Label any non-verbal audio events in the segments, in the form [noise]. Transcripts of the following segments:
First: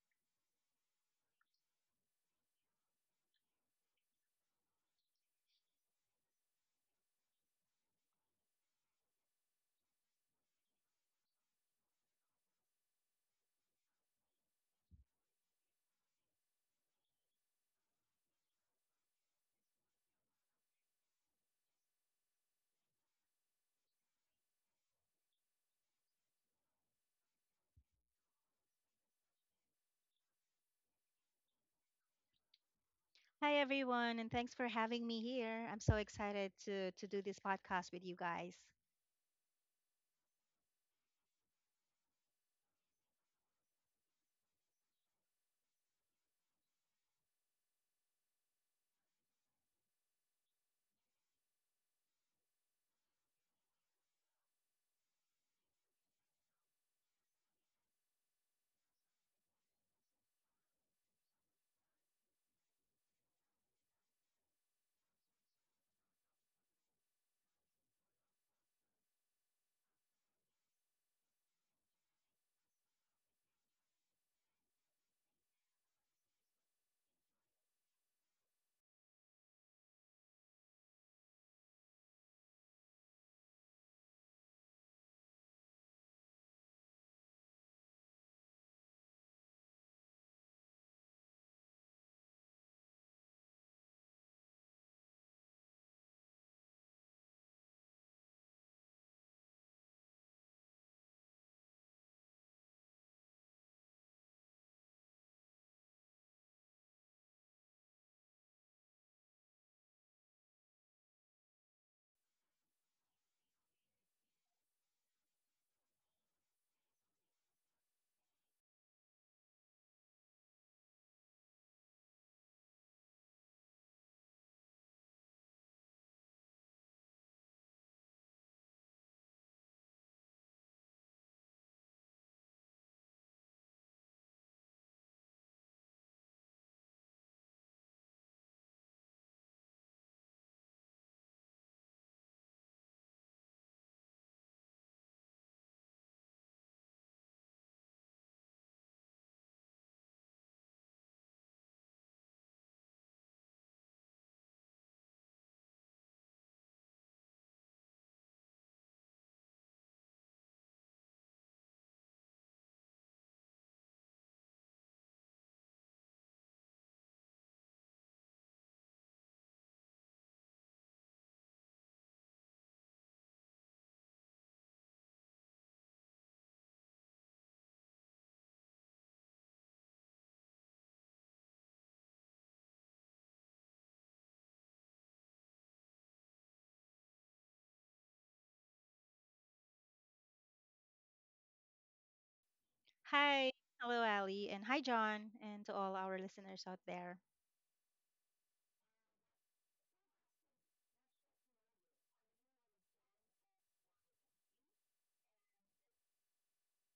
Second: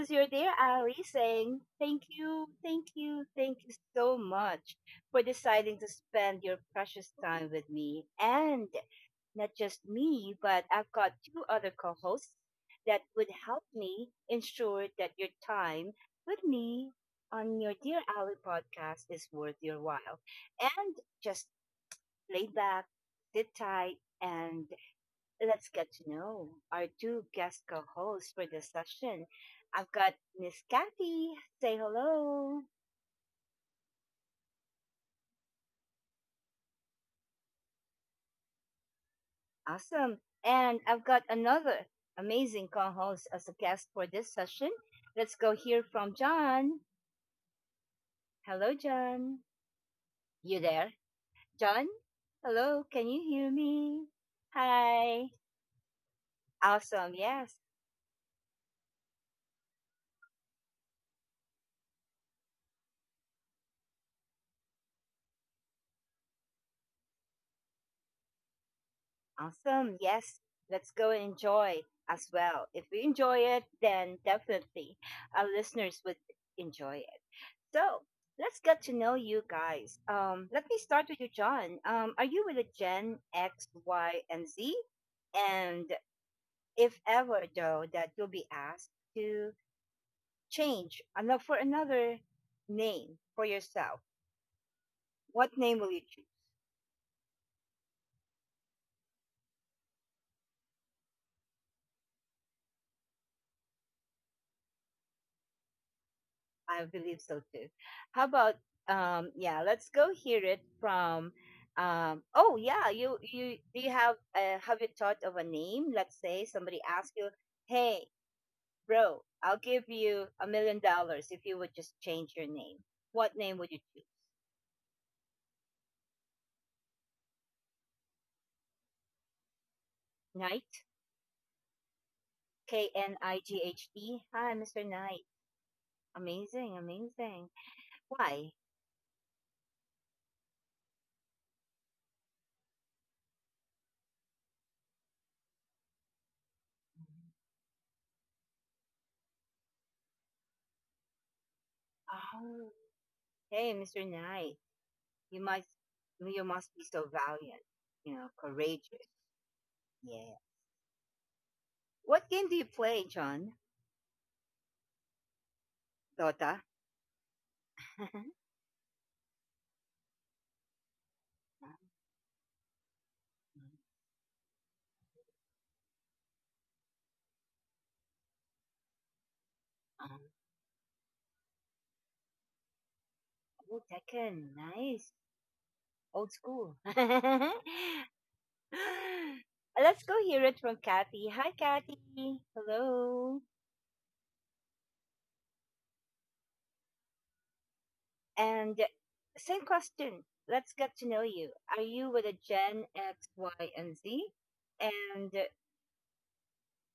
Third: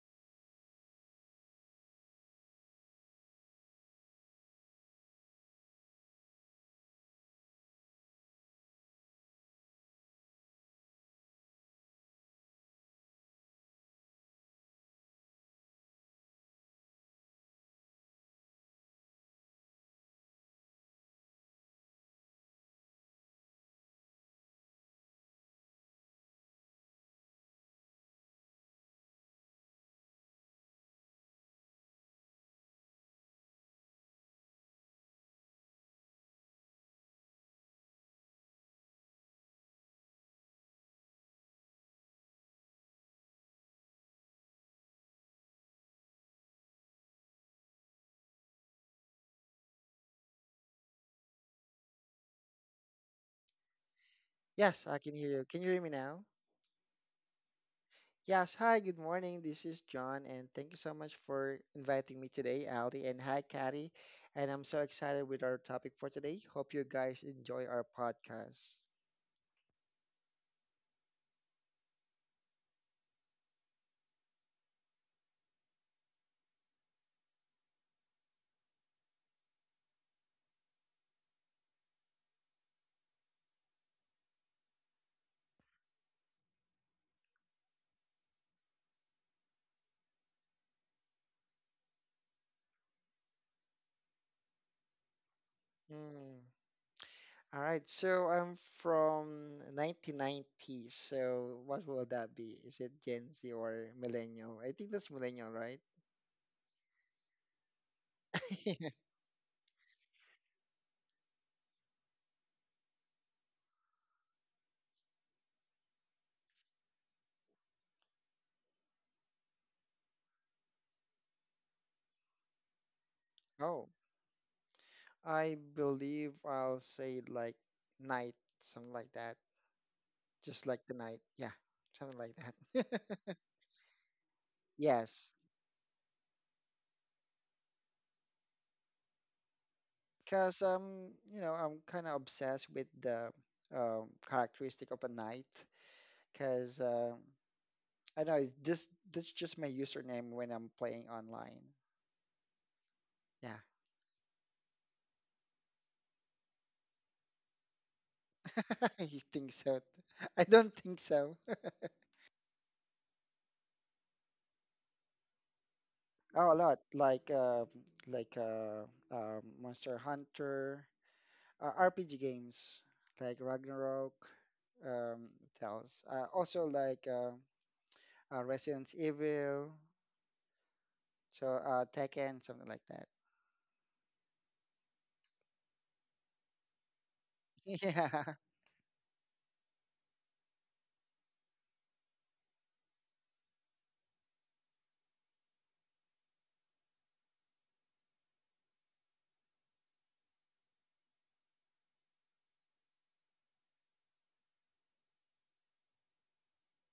is your dear Ali saying thank you, thank you, thank you so much for deciding to spend your precious time with me. And not just me, but I've got two other co hosts that would help me ensure that your time with me on your Dear Ali podcast is worth your while. And just lay back, sit tight, and let's get to know our two guest co hosts for this session. I've got Miss Kathy. Say hello. Hi everyone, and thanks for having me here. I'm so excited to do this podcast with you guys. Awesome. And I've got another amazing co host as a guest for this session. Let's go hear from John. Hello, John. You there? John? Hello, can you hear me? Yes, I can hear Hi. you. Can you hear me now? Awesome. Yes. Yes, hi, good morning. This is John, and thank you so much for inviting me today, Ali. And hi, Katty. And I'm so excited with our topic for today. Hope you guys enjoy our podcast. Awesome. Yes. Let's go and enjoy as well. If we enjoy it, then definitely our listeners would enjoy it. So let's get to know you guys. Let me start with you, John. Are you with a Gen X, Y, and Z? And if ever, though, that you'll be asked to change for another name for yourself, what name will you choose? Mm. All right, so I'm from 1990s. So what will that be? Is it Gen Z or millennial? I think that's millennial, right? I believe so too. How about [laughs] yeah, let's go hear it from oh yeah, you do you have you thought of a name? Let's say somebody asks you, "Hey, bro, I'll give you $1 million if you would just change your name." What name would you Oh, choose? I believe I'll say like night, something like that. Just Knight? like the night. Yeah, something like K N that. I G H T. Hi, [laughs] Mr. Knight. Yes, Amazing, amazing. Why? because you know, I'm kind of obsessed with the characteristic of a knight. Because I know this. That's just my username when I'm playing online. Oh, Yeah. hey, Mr. Knight. You must you must be so valiant, you know, [laughs] courageous. You think so? Yeah. I don't think so. What game do you play, John? Oh, Dota? a lot like uh, like [laughs] uh, uh, Monster Hunter, RPG games like Ragnarok, um, what also like Resident Evil, Um, so Tekken, something like that. oh, Tekken, nice. Old school. [laughs] Let's [laughs] Yeah. go hear it from Kathy. Hi, Kathy. Hello. Hi, hello Ali, and hi John, and to all our listeners out there. And same question. Let's get to know you. Are you with a Gen X, Y, and Z? And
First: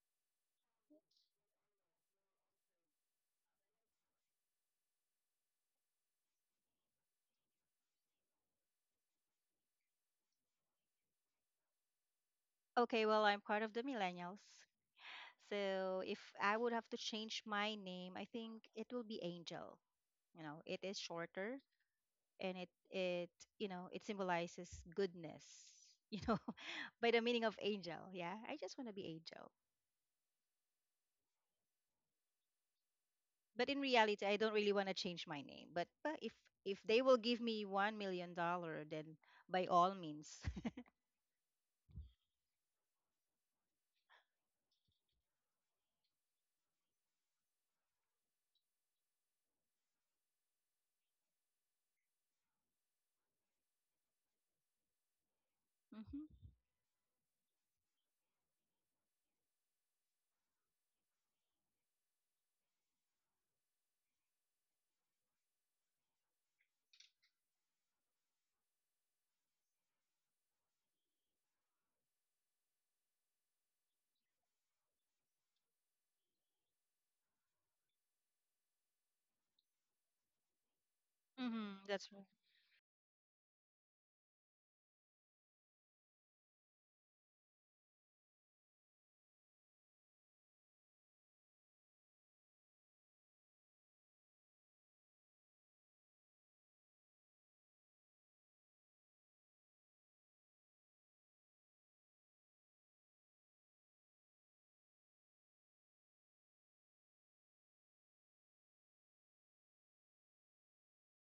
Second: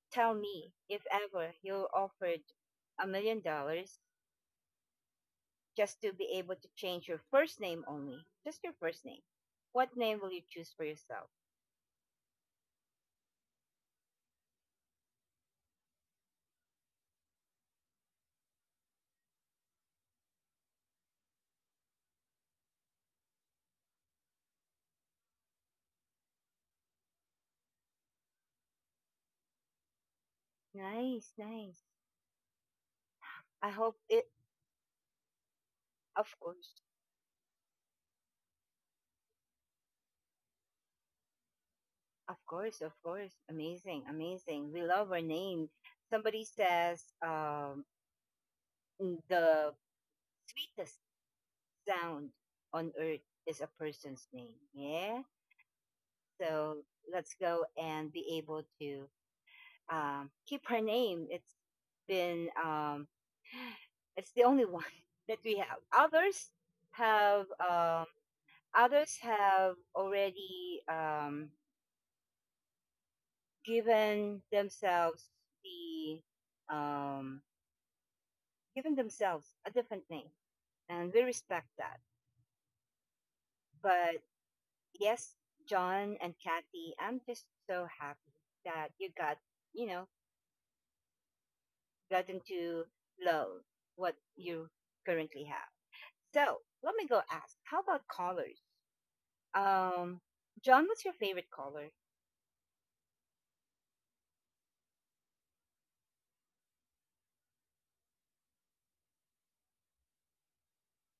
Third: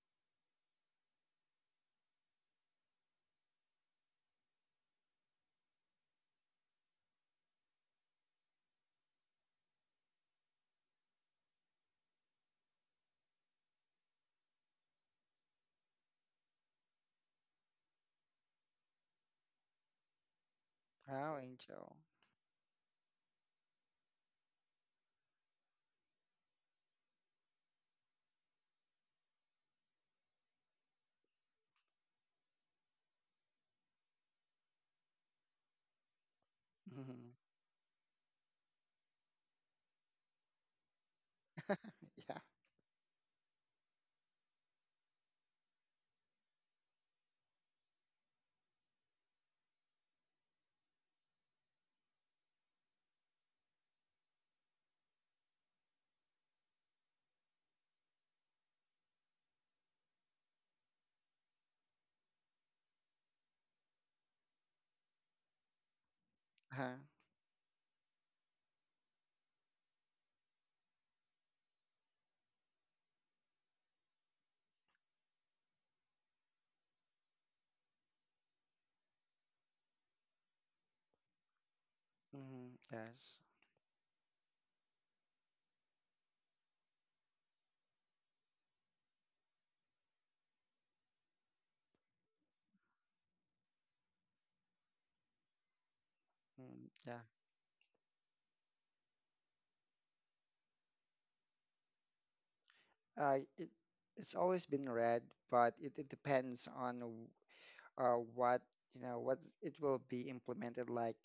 tell me if ever you're offered $1 million just to be able to change your first name only, just your first name. What name will you choose for yourself? Okay, well I'm part of the millennials, so if I would have to change my name, I think it will be Angel. You know, it is Power shorter, Angel. and it you know it symbolizes goodness. [laughs] You know, by the meaning of angel. Yeah, I just want to be Angel. Nice, nice. But I in hope reality, it, I don't really want to change my name, but of if course, they will Hmm give me 1,000,000 dollar, then by all means. [laughs] yeah. of course, of course. Amazing, amazing. We love our name. Somebody says the sweetest sound on earth is a person's name. Yeah. Hmm. So let's go and be able to keep her name. It's been [sighs] it's the only one [laughs] that we have. Uh-huh. have um, Others have already given themselves the um, given themselves a different name, and we respect Hmm, that. that's right. hmm yes. But yes, John and Kathy, I'm just so happy that you got you know gotten to love what you currently have. So Mm, let me yeah. go ask. How about colors? Um, John, what's your favorite color? Uh, it, it's always been red, but it depends on what, you know, what it will be implemented like.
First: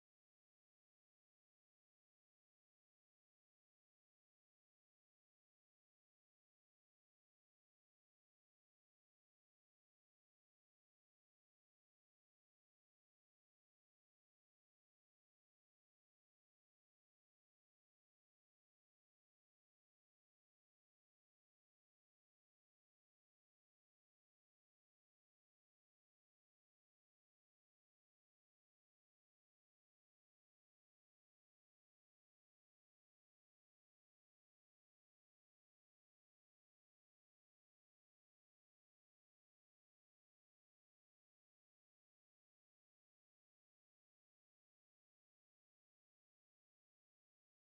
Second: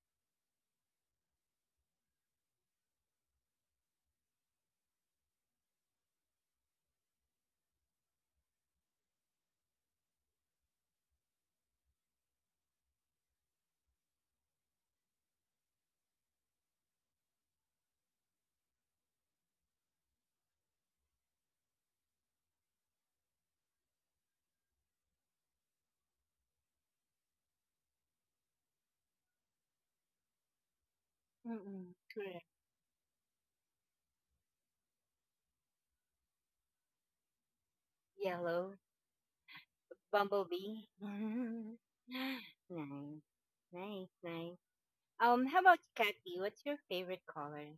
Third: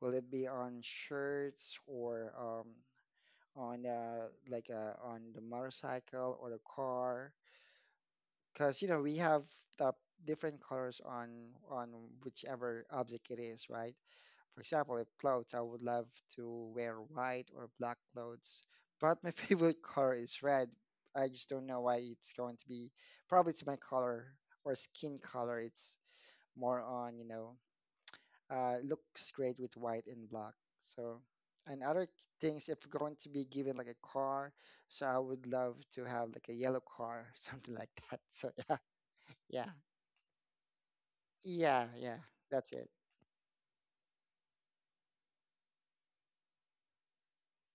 Will it be on shirts, or on the motorcycle or the car? Because you know we have the different colors on on whichever object it is, right? For example, if clothes, I would love to wear white or black clothes, but my [laughs] favorite color is red. I just don't know why it's going to be. Probably it's my color or skin color. It's more on, you know, looks great with white and black. So, and Mm-mm. other Correct. things, if we're going to be given like a car, so I would love to have like a yellow car, [laughs] something like that. So Yellow. yeah, yeah. Bumblebee. [laughs] Yeah, yeah, Nice, that's it. nice, nice. How about Kathy? What's your favorite color?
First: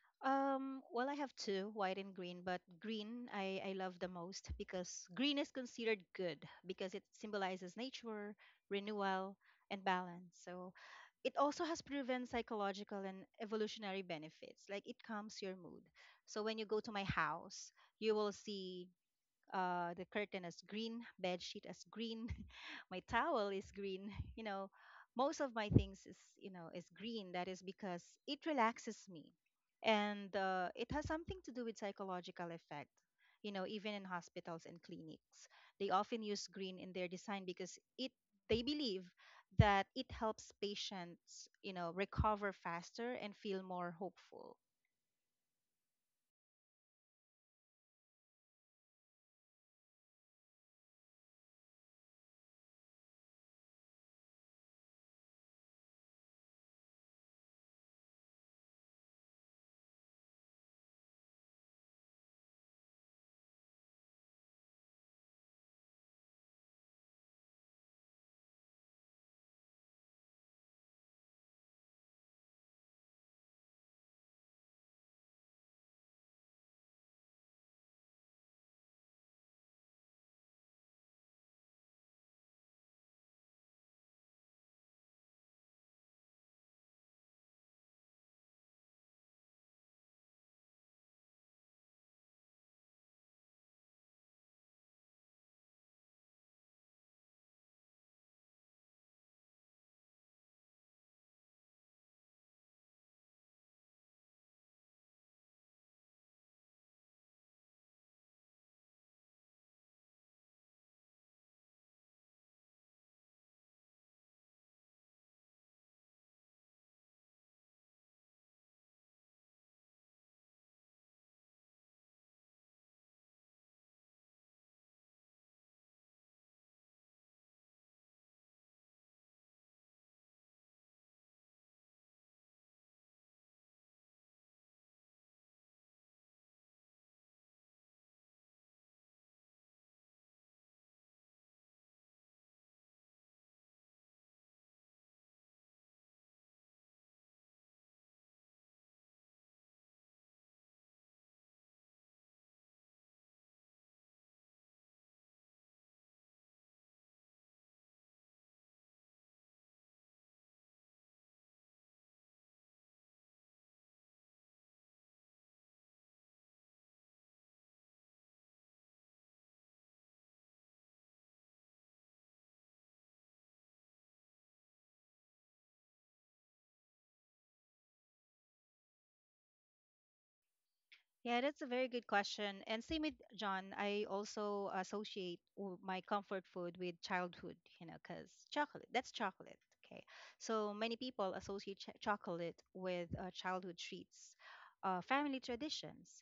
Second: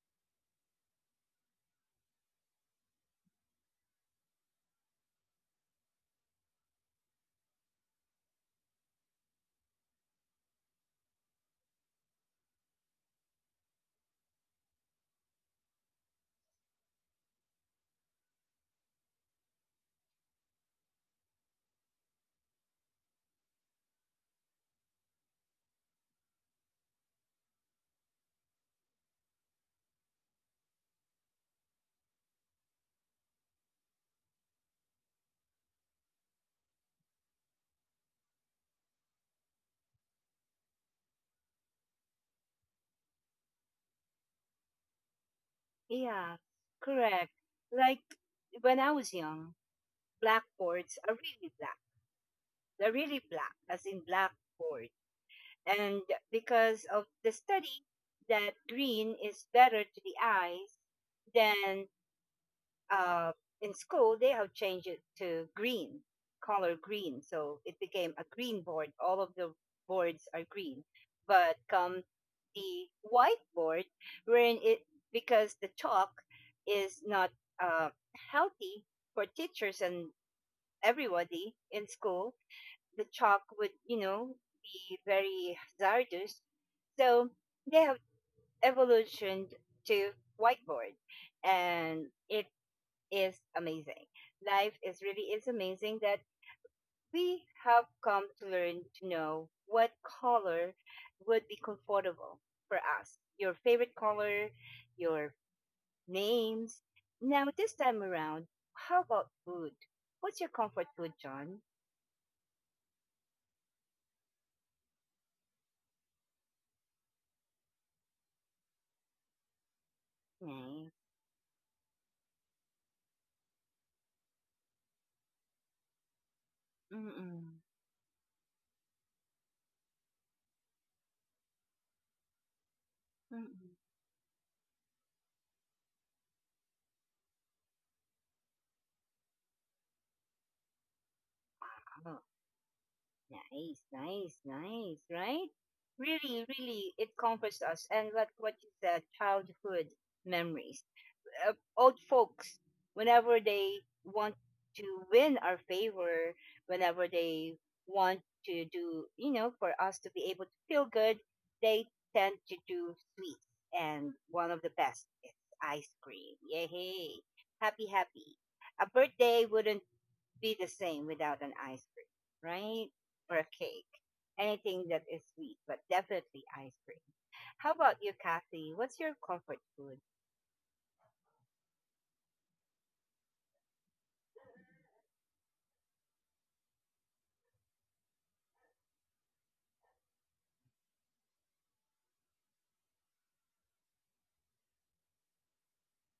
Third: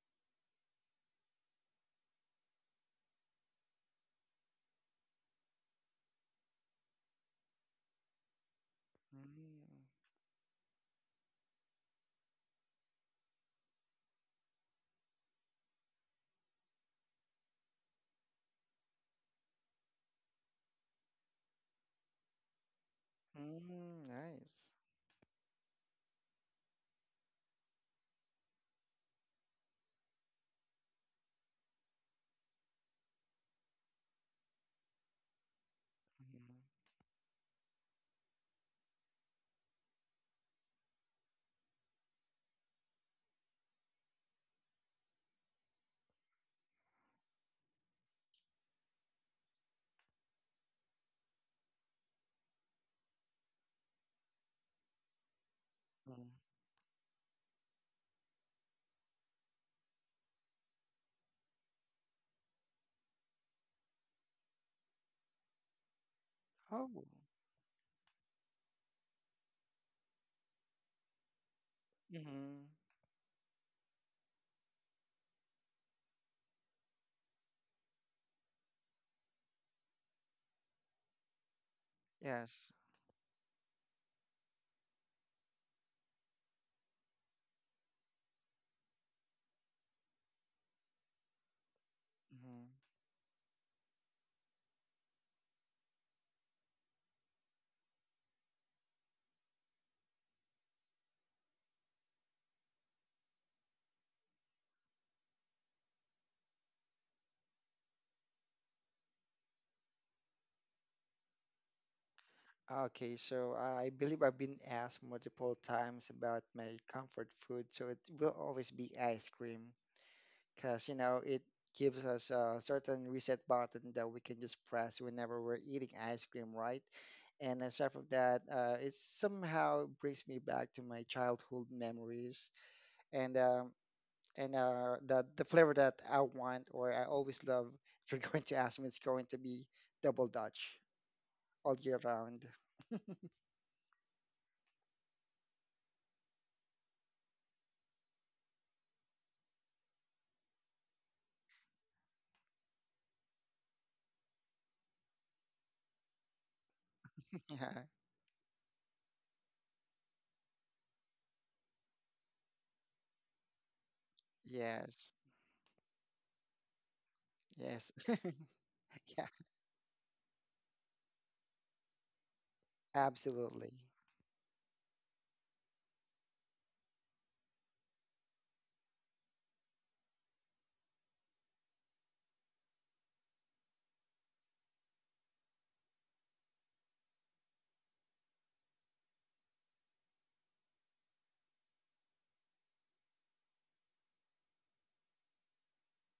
[laughs] Well, I have two, white and green, but green I love the most, because green is considered good because it symbolizes nature, renewal, Mm, and balance. So it also has proven psychological and evolutionary benefits, like it calms your mood. So when you go to my house, you will see the curtain as green, bed sheet as green, [laughs] my towel is mm, green. [laughs] You know, nice. most of my things is you know is green. That is because it relaxes me, and it has something to do with psychological effect. You know, even in hospitals and clinics, they often use Mm-hmm. green in their design because it they believe that it helps patients you know recover faster and feel more hopeful. Yeah, correct. Like when I was young, blackboards are really black. They're really black, as in blackboard. And Mm. because of the study that green is better to the eyes than, uh, in school, they have changed it to green, color Oh, green. So it became a green board. All of the boards are green. But come hmm the whiteboard, wherein it, because the chalk is not uh, healthy for teachers and everybody in school, yes. the chalk would be very hazardous. So they have evolutioned to whiteboard and it hmm is amazing. Life is really is amazing that we have come to learn to know what color would be comfortable for us. Your favorite color, your names. Now this time around, how about food? What's your comfort food, John? Okay, so I believe I've been asked multiple times about my comfort food, so it will always be ice cream because Nice. you know it gives us a certain reset button that we can just press whenever we're eating ice cream, right? Mm-mm. And aside from that, it somehow brings me back to my childhood memories and um, Mm-mm. and the flavor that I want or I always love. If you're [laughs] going to ask me, it's going to be double Dutch all year Wow. round. Nice, nice, nice, right? Really, really, it comforts us. And what you said, childhood memories. Old folks, whenever they want to win our favor, whenever [laughs] they Yeah. want to do, for us to be able to feel good, they tend to do sweets, and one of the best Yes. is ice cream. Yay, happy, Yes. happy. A [laughs] Yeah. birthday wouldn't be the same without an ice cream, right? Or a Absolutely. cake, anything that is sweet, but definitely ice cream. How about you, Kathy? What's your comfort food? Yeah, that's a very good question. And same with John, I also associate my comfort food with childhood, you know, because chocolate, that's chocolate. Okay. So many people associate chocolate with childhood treats, family traditions.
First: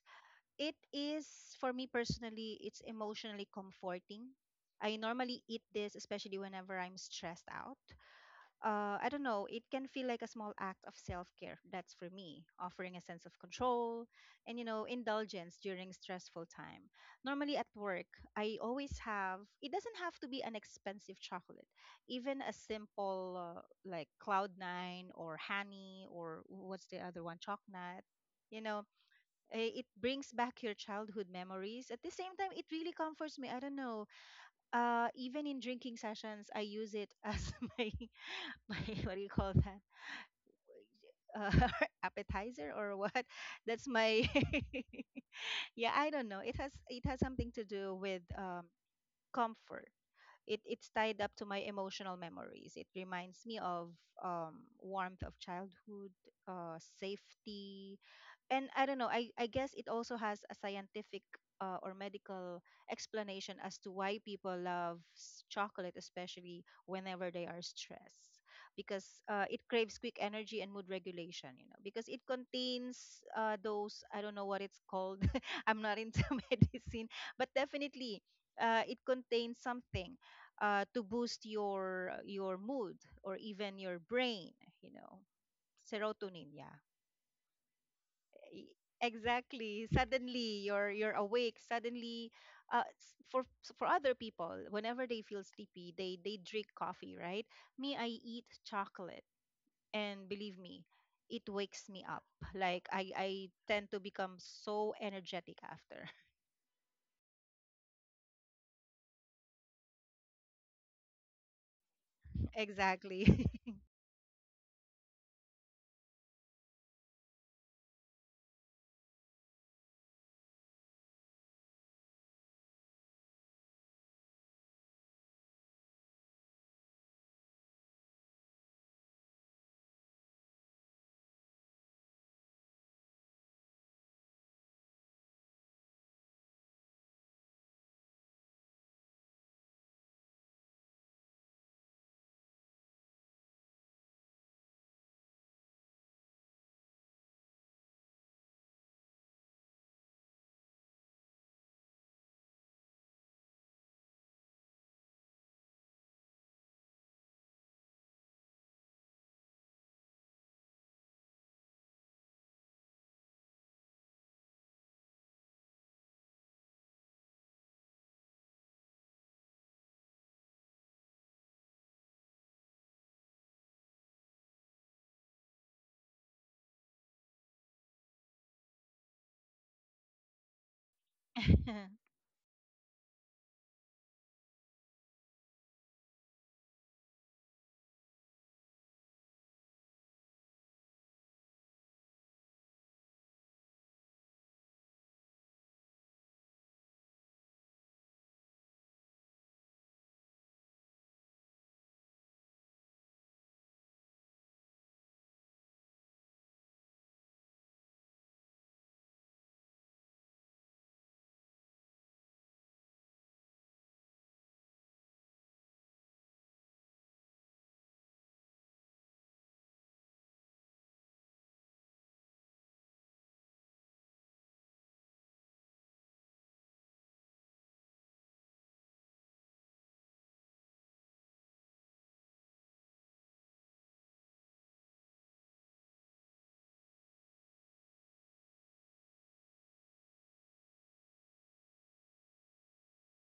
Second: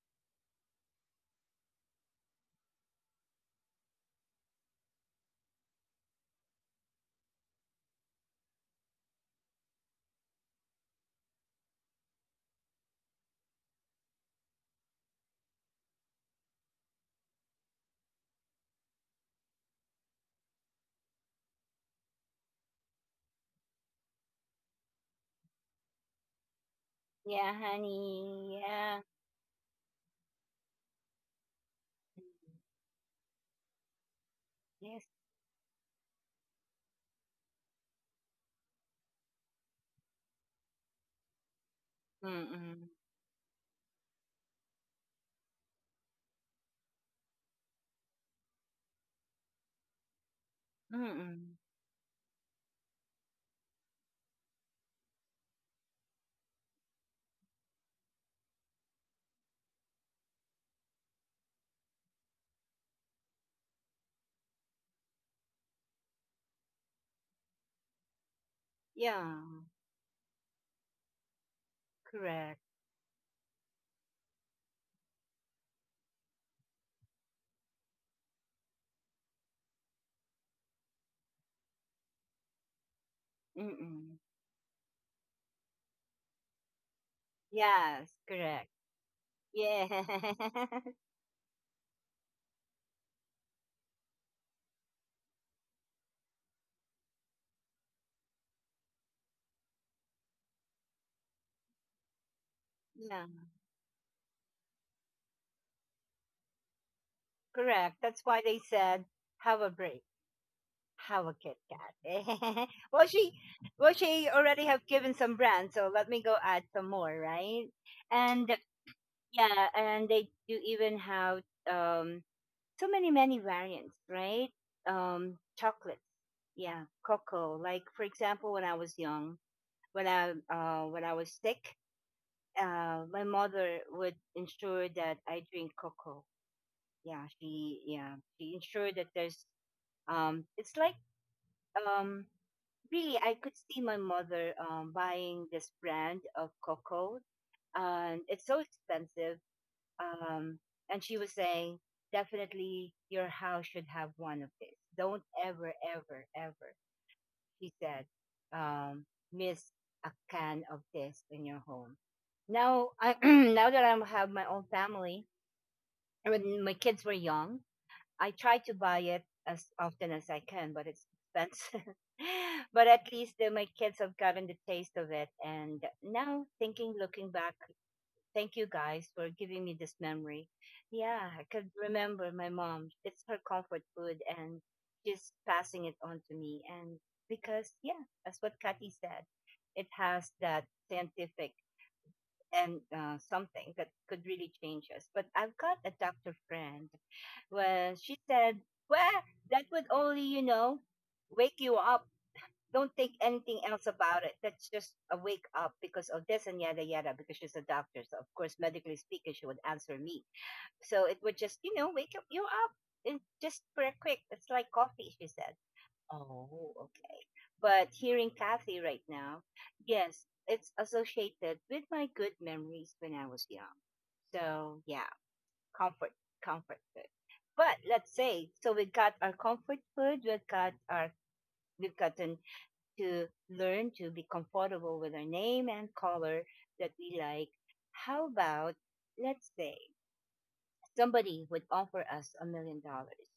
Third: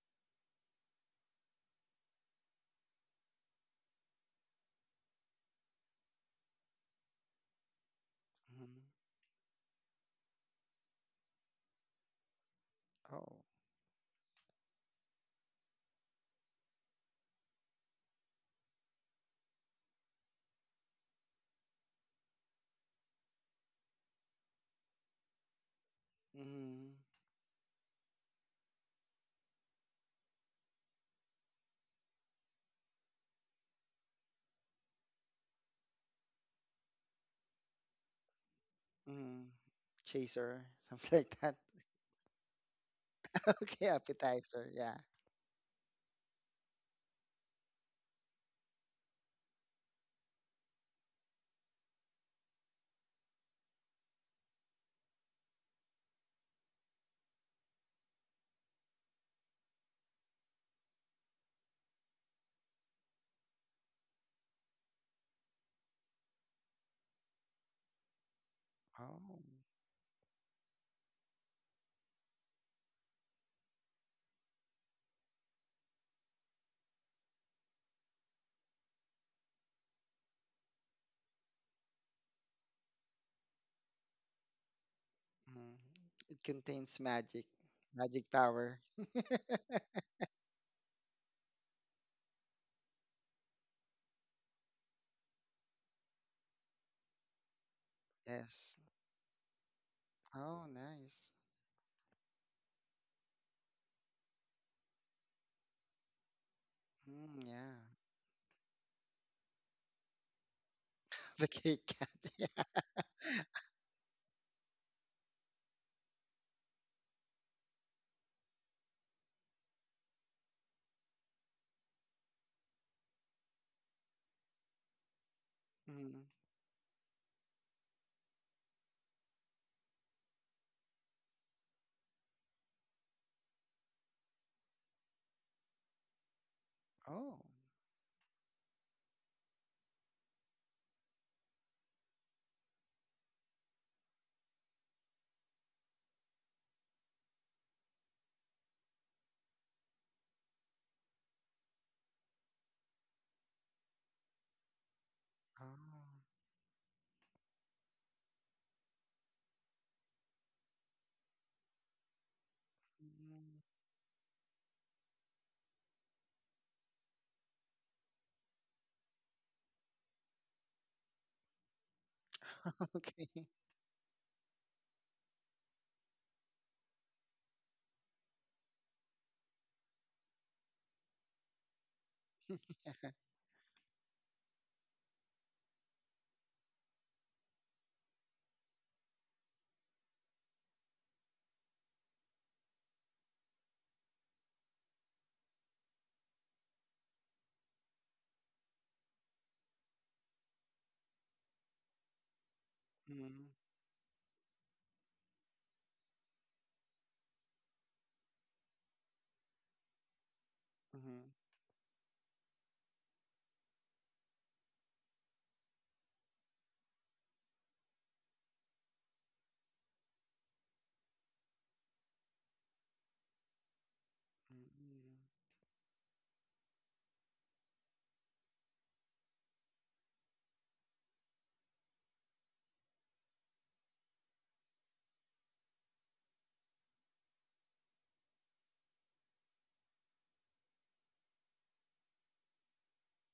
It is, for me personally, it's emotionally comforting. I normally eat this, especially whenever I'm stressed out. Mhm. I don't know, it can feel like a small act of self care. That's for me, offering a sense of Oh. control and, you know, indulgence during stressful time. Normally at work, I always have, it doesn't have to be an expensive chocolate. Even a simple, like Cloud Nine or Honey or what's Mm-hmm. the other one, Yeah, Chocolate, honey, you know, yeah. It brings back your childhood memories. At the same time, it really comforts me. I don't know. Yes. Even in drinking sessions, I use it as [laughs] my [laughs] my what do you Mm-hmm. call that, Chaser, [laughs] something like uh, that. [laughs] appetizer Mm-mm. or what. [laughs] That's Okay, my appetizer. Yeah. [laughs] yeah, I don't know, it has something to do with comfort. It's tied up to Mm-mm. my emotional memories. It reminds me of warmth of childhood, safety, and I don't know. I guess it also has a scientific or medical explanation as to why people love chocolate, especially whenever they are stressed, Oh. because Yeah, it craves quick energy and mood regulation. You know, because it correct. contains those, I don't know what it's called. [laughs] I'm not into [laughs] medicine, but definitely it contains something. To boost your mood or even your Mm-mm. brain, you know, Mm. It serotonin. Yeah. contains magic, Yes, magic Y- correct. power. exactly, Yeah. suddenly you're [laughs] you're awake suddenly. For for other people, whenever they feel sleepy, they drink coffee, right? Me, I eat Yes. chocolate, and believe Oh, me, nice. it wakes me up. Like i Yeah, i tend to become so energetic after. Mm, yeah. correct. That's why they said, have a break, have a [laughs] The Kit Kit Kat. [laughs] [laughs] Kat. Yeah. [laughs] Well, Exactly. [laughs] well, she already have given some brands, so let me go add some more, right? And yeah, and they do even have um so many many variants, right? Chocolates. Mm. Yeah, cocoa. Like for example, when I was young, when I was sick, my mother would ensure that I drink cocoa. Yeah, Oh. she ensured that there's, it's like, um really, I could see my mother buying this brand of cocoa, and it's so expensive. Um, and she was saying, definitely your house should have one of this. Don't ever ever Oh, ever, she said, um, miss a can of this in your home. Now, [clears throat] mm. now that I have my own family, and when my kids were young, I try to buy it as often as I can, but it's expensive. [laughs] But [laughs] at least Okay. My kids have gotten the taste of it. And now, thinking, looking back, thank you guys for giving me this memory. Yeah, I could [laughs] remember my [laughs] mom. Yeah. It's her comfort food and she's passing it on to me. And because, yeah, that's what Kathy said, it has that scientific and, something that could really change us. But I've got a doctor friend where she said, well, that would only wake you up, don't think Mm-hmm. anything else about it. That's just a wake up because of this and yada yada. Because she's a doctor, so of course, medically speaking, she would answer me. So it would just wake up you up and just pretty quick. It's like coffee, she said. Oh, okay. But hearing Kathy right now, yes, it's associated with my good memories when I was young. So Mm-hmm. yeah, Mm-hmm. comfort, comfort food. But let's say, so we got our comfort food, we've gotten to learn to be comfortable with our name and color that we like. How about, let's say, somebody would offer us $1 million.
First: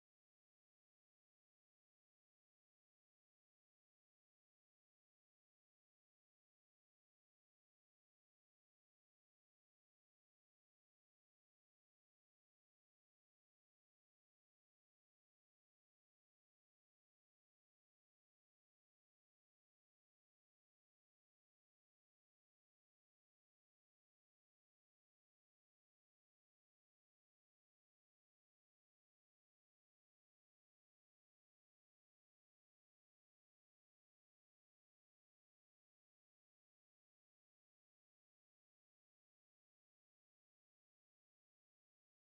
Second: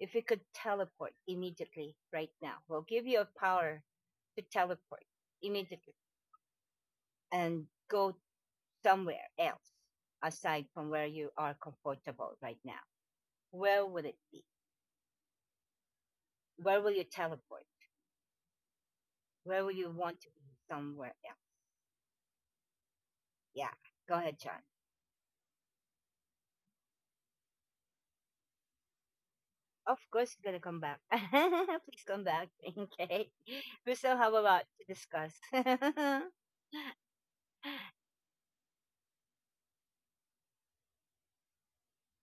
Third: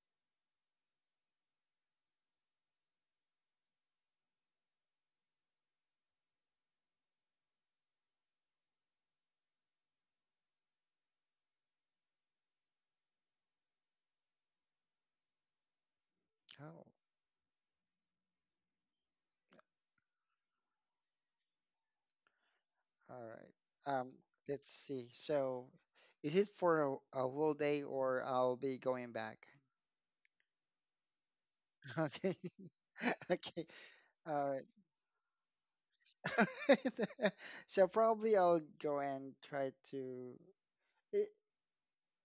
If we could teleport immediately right now, we'll give you a power to teleport immediately and go somewhere else aside from where you are comfortable right now. Where would it be? Where Oh, will you teleport? Where will you want to be somewhere else? all right. Yeah, go ahead, John. Let's see. So, is it for a whole day, or I'll be going back? Of course, he's gonna come back. [laughs] [laughs] Please come Okay. back. [laughs] [laughs] Okay. Okay. We still have a All right. lot to discuss. [laughs] Mm-mm. [laughs] So probably I'll go and try to. eh,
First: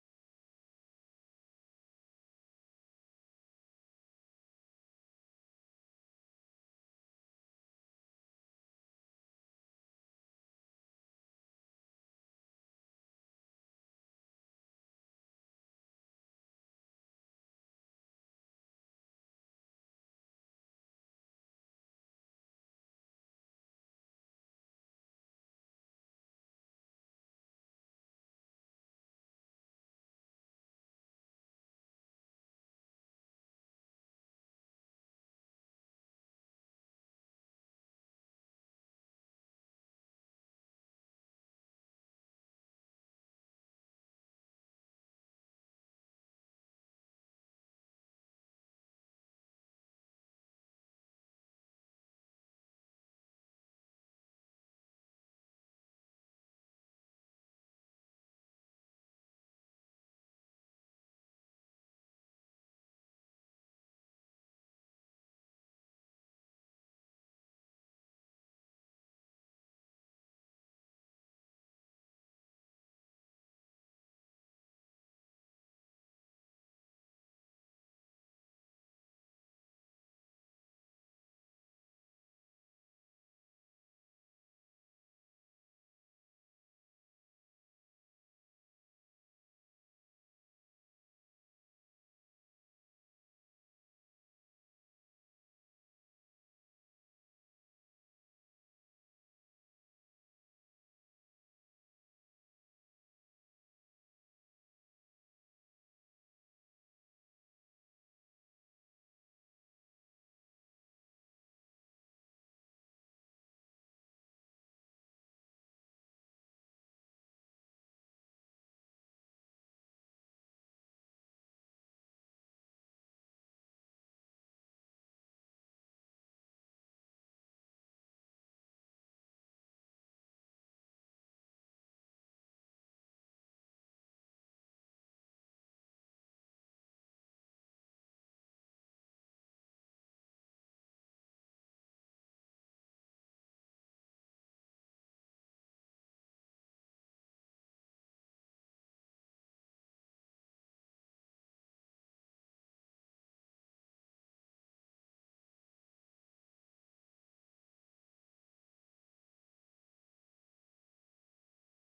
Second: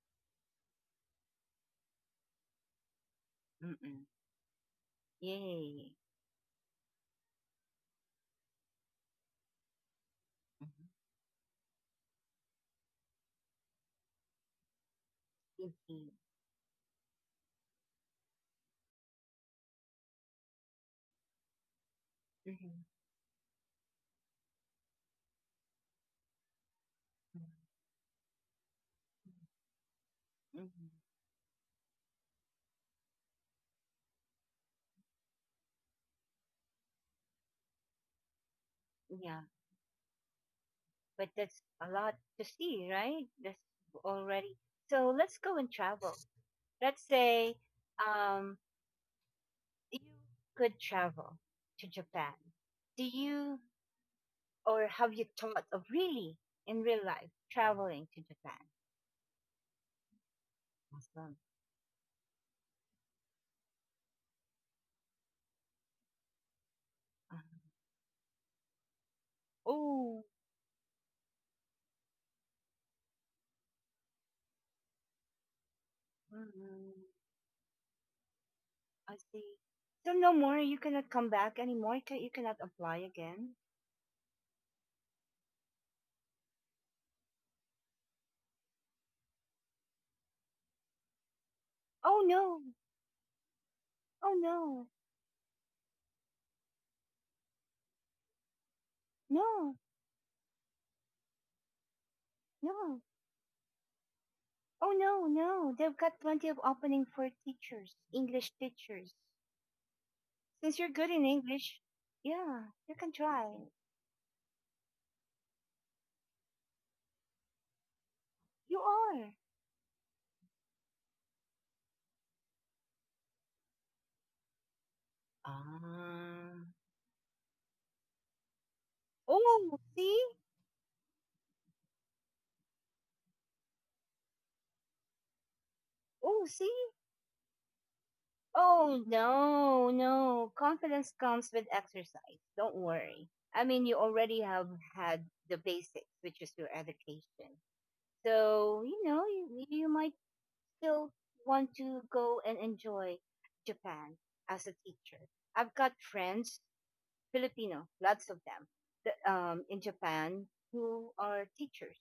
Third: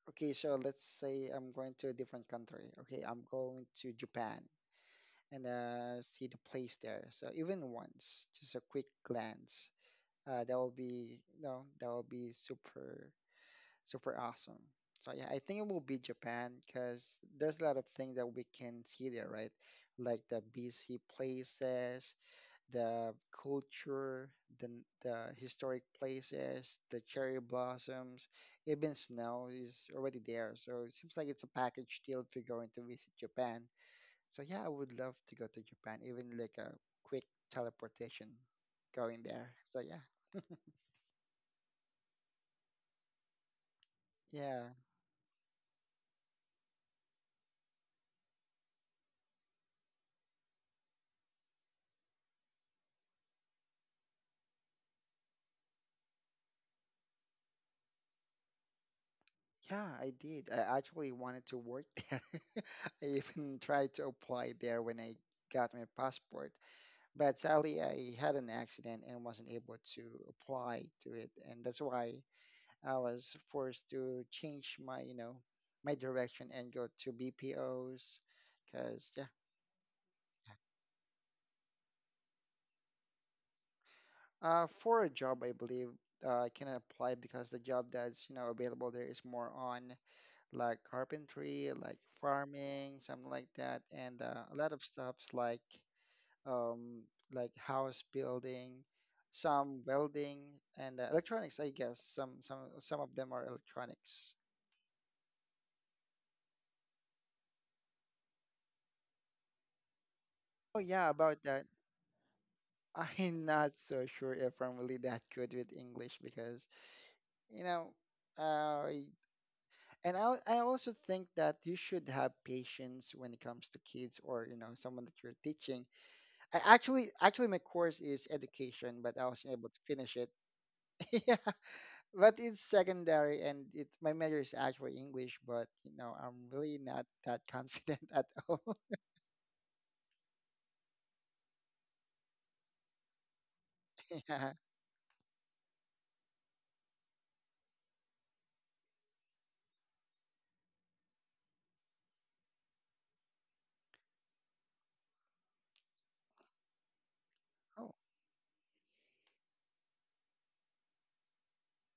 Okay, so let's say I'm going to a different country. Okay, I'm going to Japan and Yay. See the place there. So even once, just a quick glance. That will Mhm. be, you know, that will be super super awesome. So yeah, I think it will be Mhm. Japan because there's a lot of things that we can see there, right? Like the BC places, Mhm. the culture, the historic places, the cherry blossoms, even snow is already there. So Mhm. it seems like it's a package deal if you're going to visit Japan. So yeah, I would love to go to Japan, even like a quick teleportation going Yeah, there. So yeah, but that's a lot to see, right? That's already. yeah. So let's go and travel. Let's say, um, you could travel to Japan. Do you or have you thought of really in real life traveling to Japan? Yeah, I did. I actually Awesome. wanted to work there. [laughs] I even tried to apply there when I got my passport, but sadly I had an accident and wasn't able to Uh-huh. apply to it, and that's why I was forced to change my, you know, my direction and go mm to BPOs, because I yeah, see. So no more. You cannot come back anymore. Can you cannot apply again? For a job I believe I can apply, because the job that's you know available there is more on like carpentry, like Oh no! farming, something like that, and Oh a lot no! of stuffs um, like house building, No! some welding, and electronics. I guess some some No! some of them are electronics. Oh no! No! They've got plenty of opening for teachers, English teachers. Since Oh you're good yeah, in about that. English, yeah, you can [laughs] I'm try. not so sure if I'm really that good with English because you know, You uh, are. and I also think that you should have patience when it comes to kids, or you know someone that you're teaching. Ah. I actually actually my course is education, but I wasn't able Oh, to finish see? it. [laughs] Yeah, but it's secondary, and it's my major is actually English, but you know I'm Oh, really see? not that confident [laughs] at all. Oh, no, no. Confidence comes with exercise. Don't worry. I mean, you [laughs] already Yeah. have had the basics, which is your education. So, you might still want to go and enjoy Japan as a teacher. I've got friends, Filipino, Oh, lots of them, in Japan, who are teachers.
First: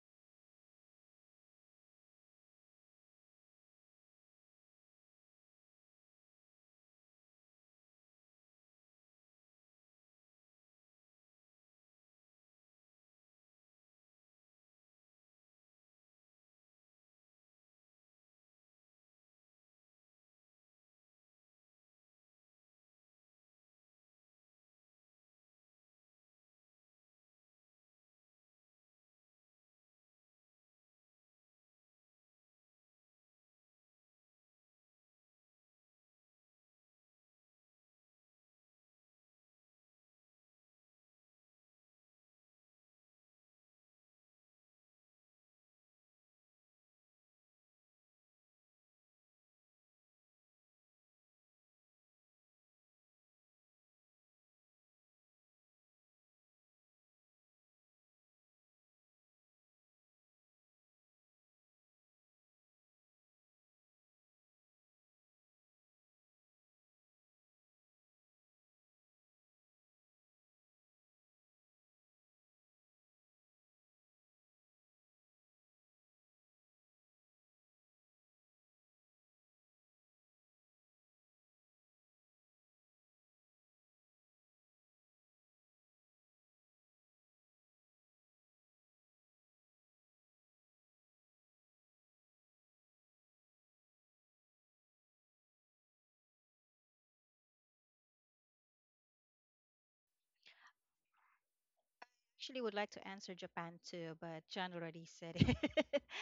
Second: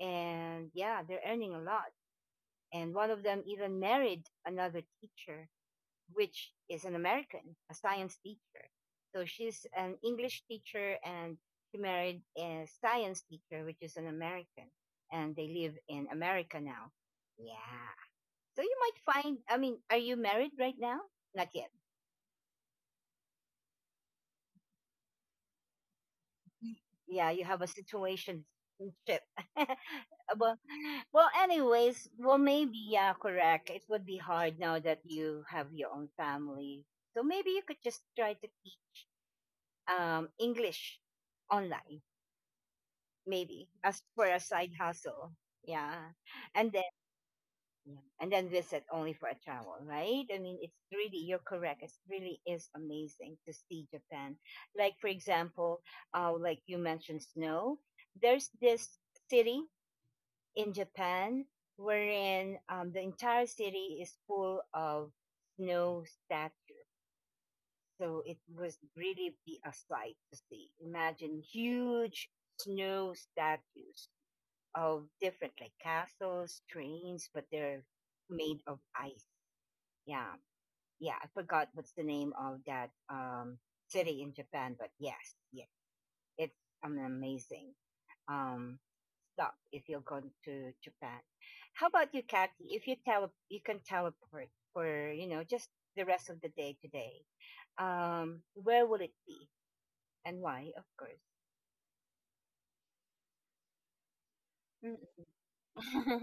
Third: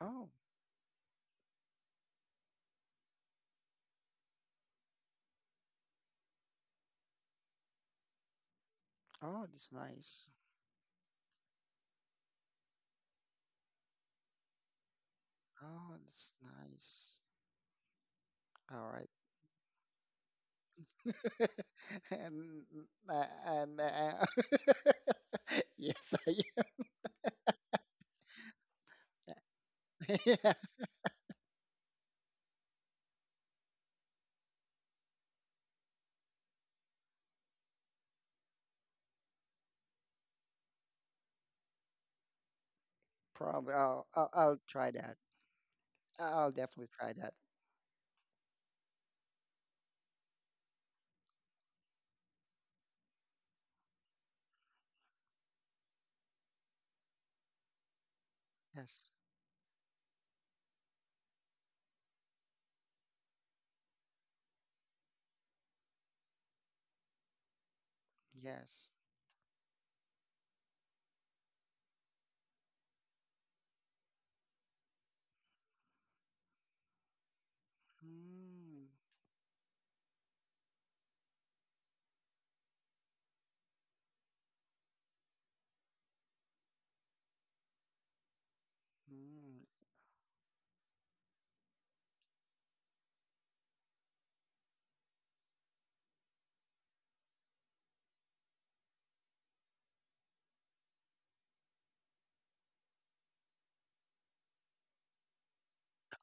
oh, yeah, they're earning a lot. And one of them even married another teacher, which is an American, a science teacher. So oh, she's that's an nice. English teacher and she married a science teacher, which is an American, and they live Oh, in that's America now. nice. Yeah. So you All right. might find, I mean, are you married right now? Not yet. [laughs] and and [laughs] yes, I, Yeah, you have a situation trip. [laughs] [laughs] yeah, well, well, anyways, well, maybe, yeah, correct. It would be hard now that you have your own family. So maybe you could just try to teach English online, maybe probably. as I'll, for I'll a I'll side try that. hustle. Yeah, I'll and then definitely try that. yeah. and then visit only for a travel, right? I mean, it's really, you're correct. It really is amazing to see Japan. Like for example, like you mentioned, snow. There's this Yes, city in Japan wherein, the entire city is full of snow statues. So it was yes. really be a sight to see. Imagine huge snow statues of different like castles, trains, but they're made of Mm. ice. Yeah. Yeah. I forgot what's the name of that city in Japan, but yes, yeah. It's an amazing um stuff Mm. if you're going to Japan. How about you, Kathy? If you tele you can teleport for, just the rest of the day today, where would it be? And why, of course. Actually would like to answer Japan too, but John already Mm. said it.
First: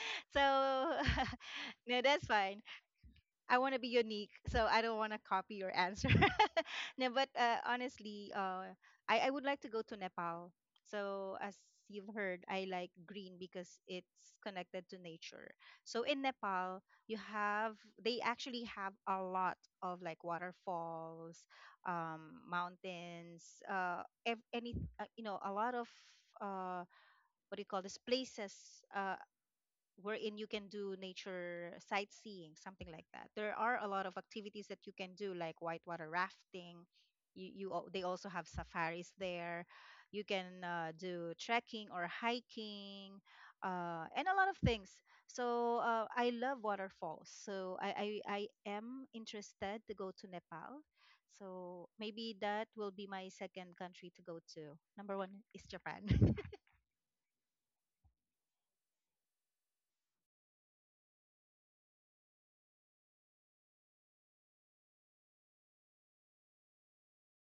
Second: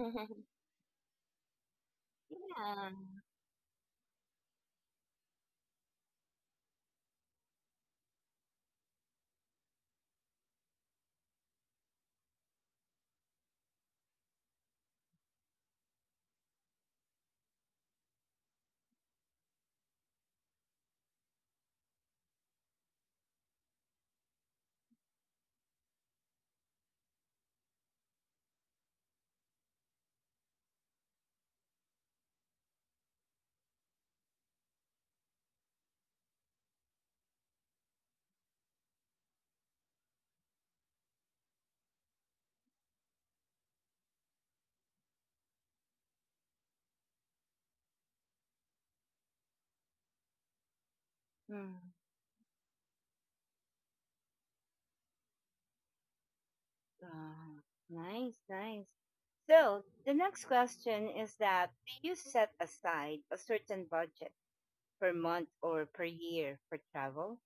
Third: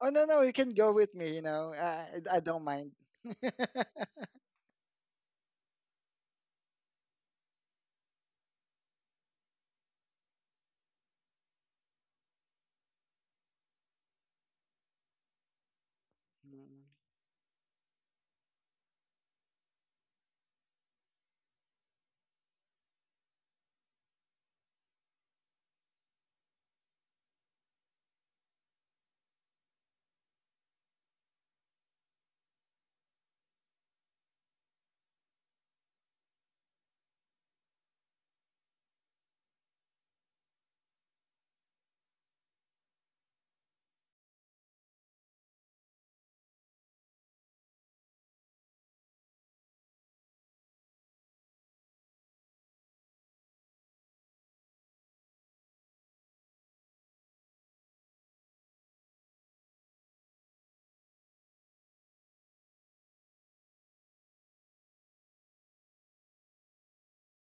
Oh no, So no, you can go with me. You know, [laughs] no, I that's I fine. don't Yeah. mind. [laughs] I want to be Mm. unique, so I don't want to copy your answer. [laughs] No, but honestly, I would like to go to Nepal. So as you've heard, I like green because it's connected to nature. So in Nepal, you have they actually have a lot of like waterfalls, mountains, ev- any you know, a lot of uh, what do you call this places. Uh, Wherein you can do nature sightseeing, something like that. There are a lot of activities that you can do, like whitewater rafting. You, they also have safaris there. You can do trekking or hiking, and a lot of things. So I love waterfalls. So I am interested to go to Nepal. Mm. So maybe that will be my second country to go to. Number one is Japan. [laughs] Ah, nice, nice. So the next question is that, do you set aside a certain budget per month or per year for travel?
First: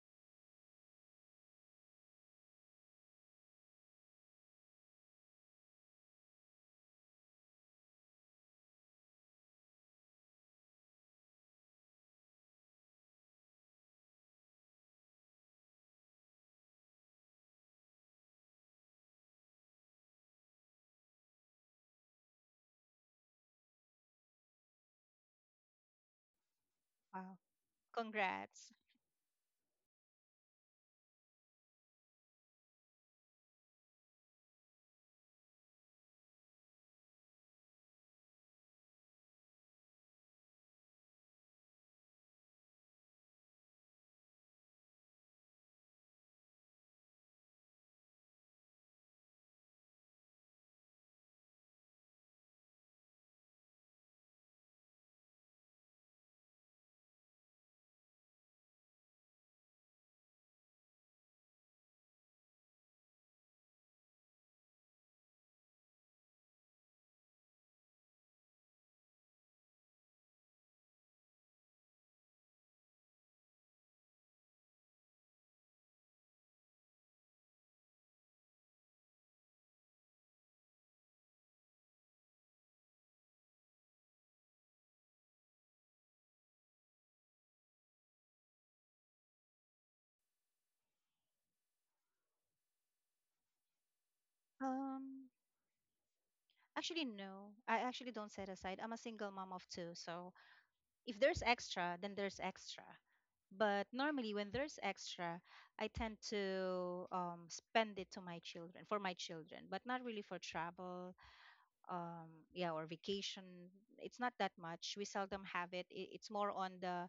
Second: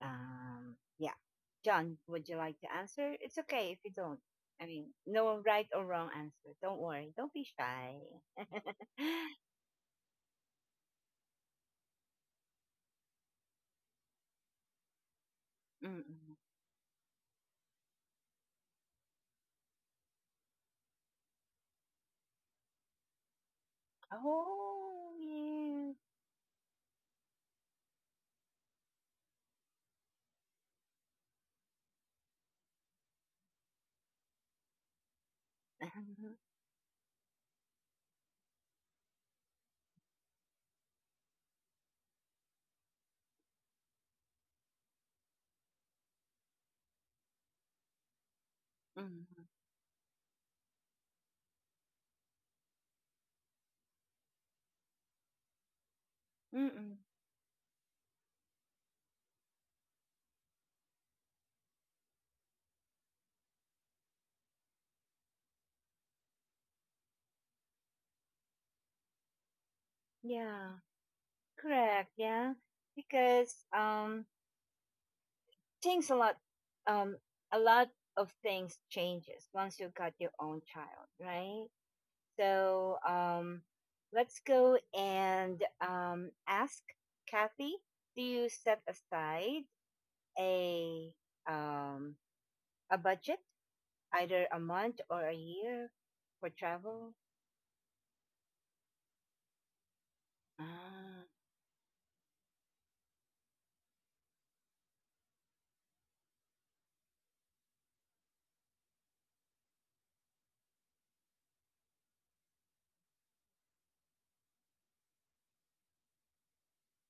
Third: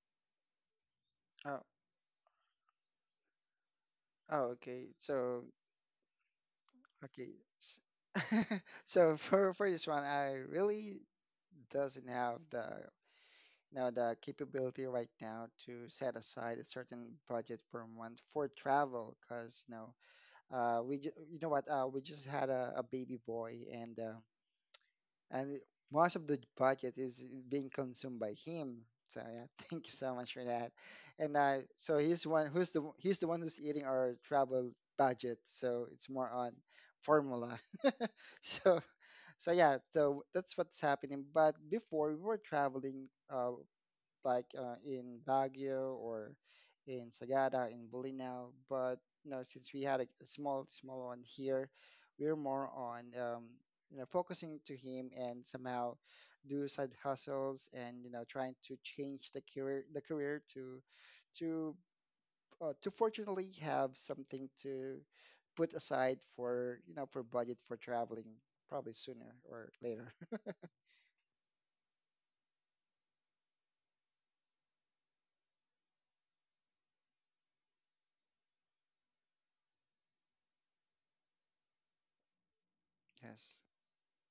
Yeah. Oh, John, would you like to answer? It's okay if you don't. oh, I mean, okay. no So, right or wrong answer. Don't worry. okay. Don't be S- shy. [laughs] So for [gasps] this one, I really doesn't have the now the capability right now to set Mm-mm. aside a certain budget per month for travel, because you know you know what, we just had a baby boy, and uh, Oh, and yeah. most of the budget is Wow, being consumed by congrats. him. So yeah, [laughs] thank you so much for that. And so he's one who's the he's the one who's eating our travel budget. So it's more [laughs] on formula. [laughs] So so yeah, so that's what's happening. But before we were traveling in Baguio, or in Sagada, in Bulinaw. But you know, Mm-mm. since we had a small, small one here, we're more on you know focusing to him, and somehow do side Mm-mm. hustles and you know trying to change the career to to to fortunately have something to put aside for you know for budget for traveling probably sooner or later. [laughs] Yeah. Correct, yeah. Because things um a lot of things changes once you got your own child, right? So Yes. Let's go and ask Kathy, do you set aside a um a budget, either a month or Um, a year for Actually, travel? no. I actually don't set aside. I'm a single mom of two. So if Ah, there's extra, then there's extra. But normally, when there's extra, I tend to spend it to my children, for my children, but not really for travel, yeah, or vacation. It's not that much. We seldom have it. It's more on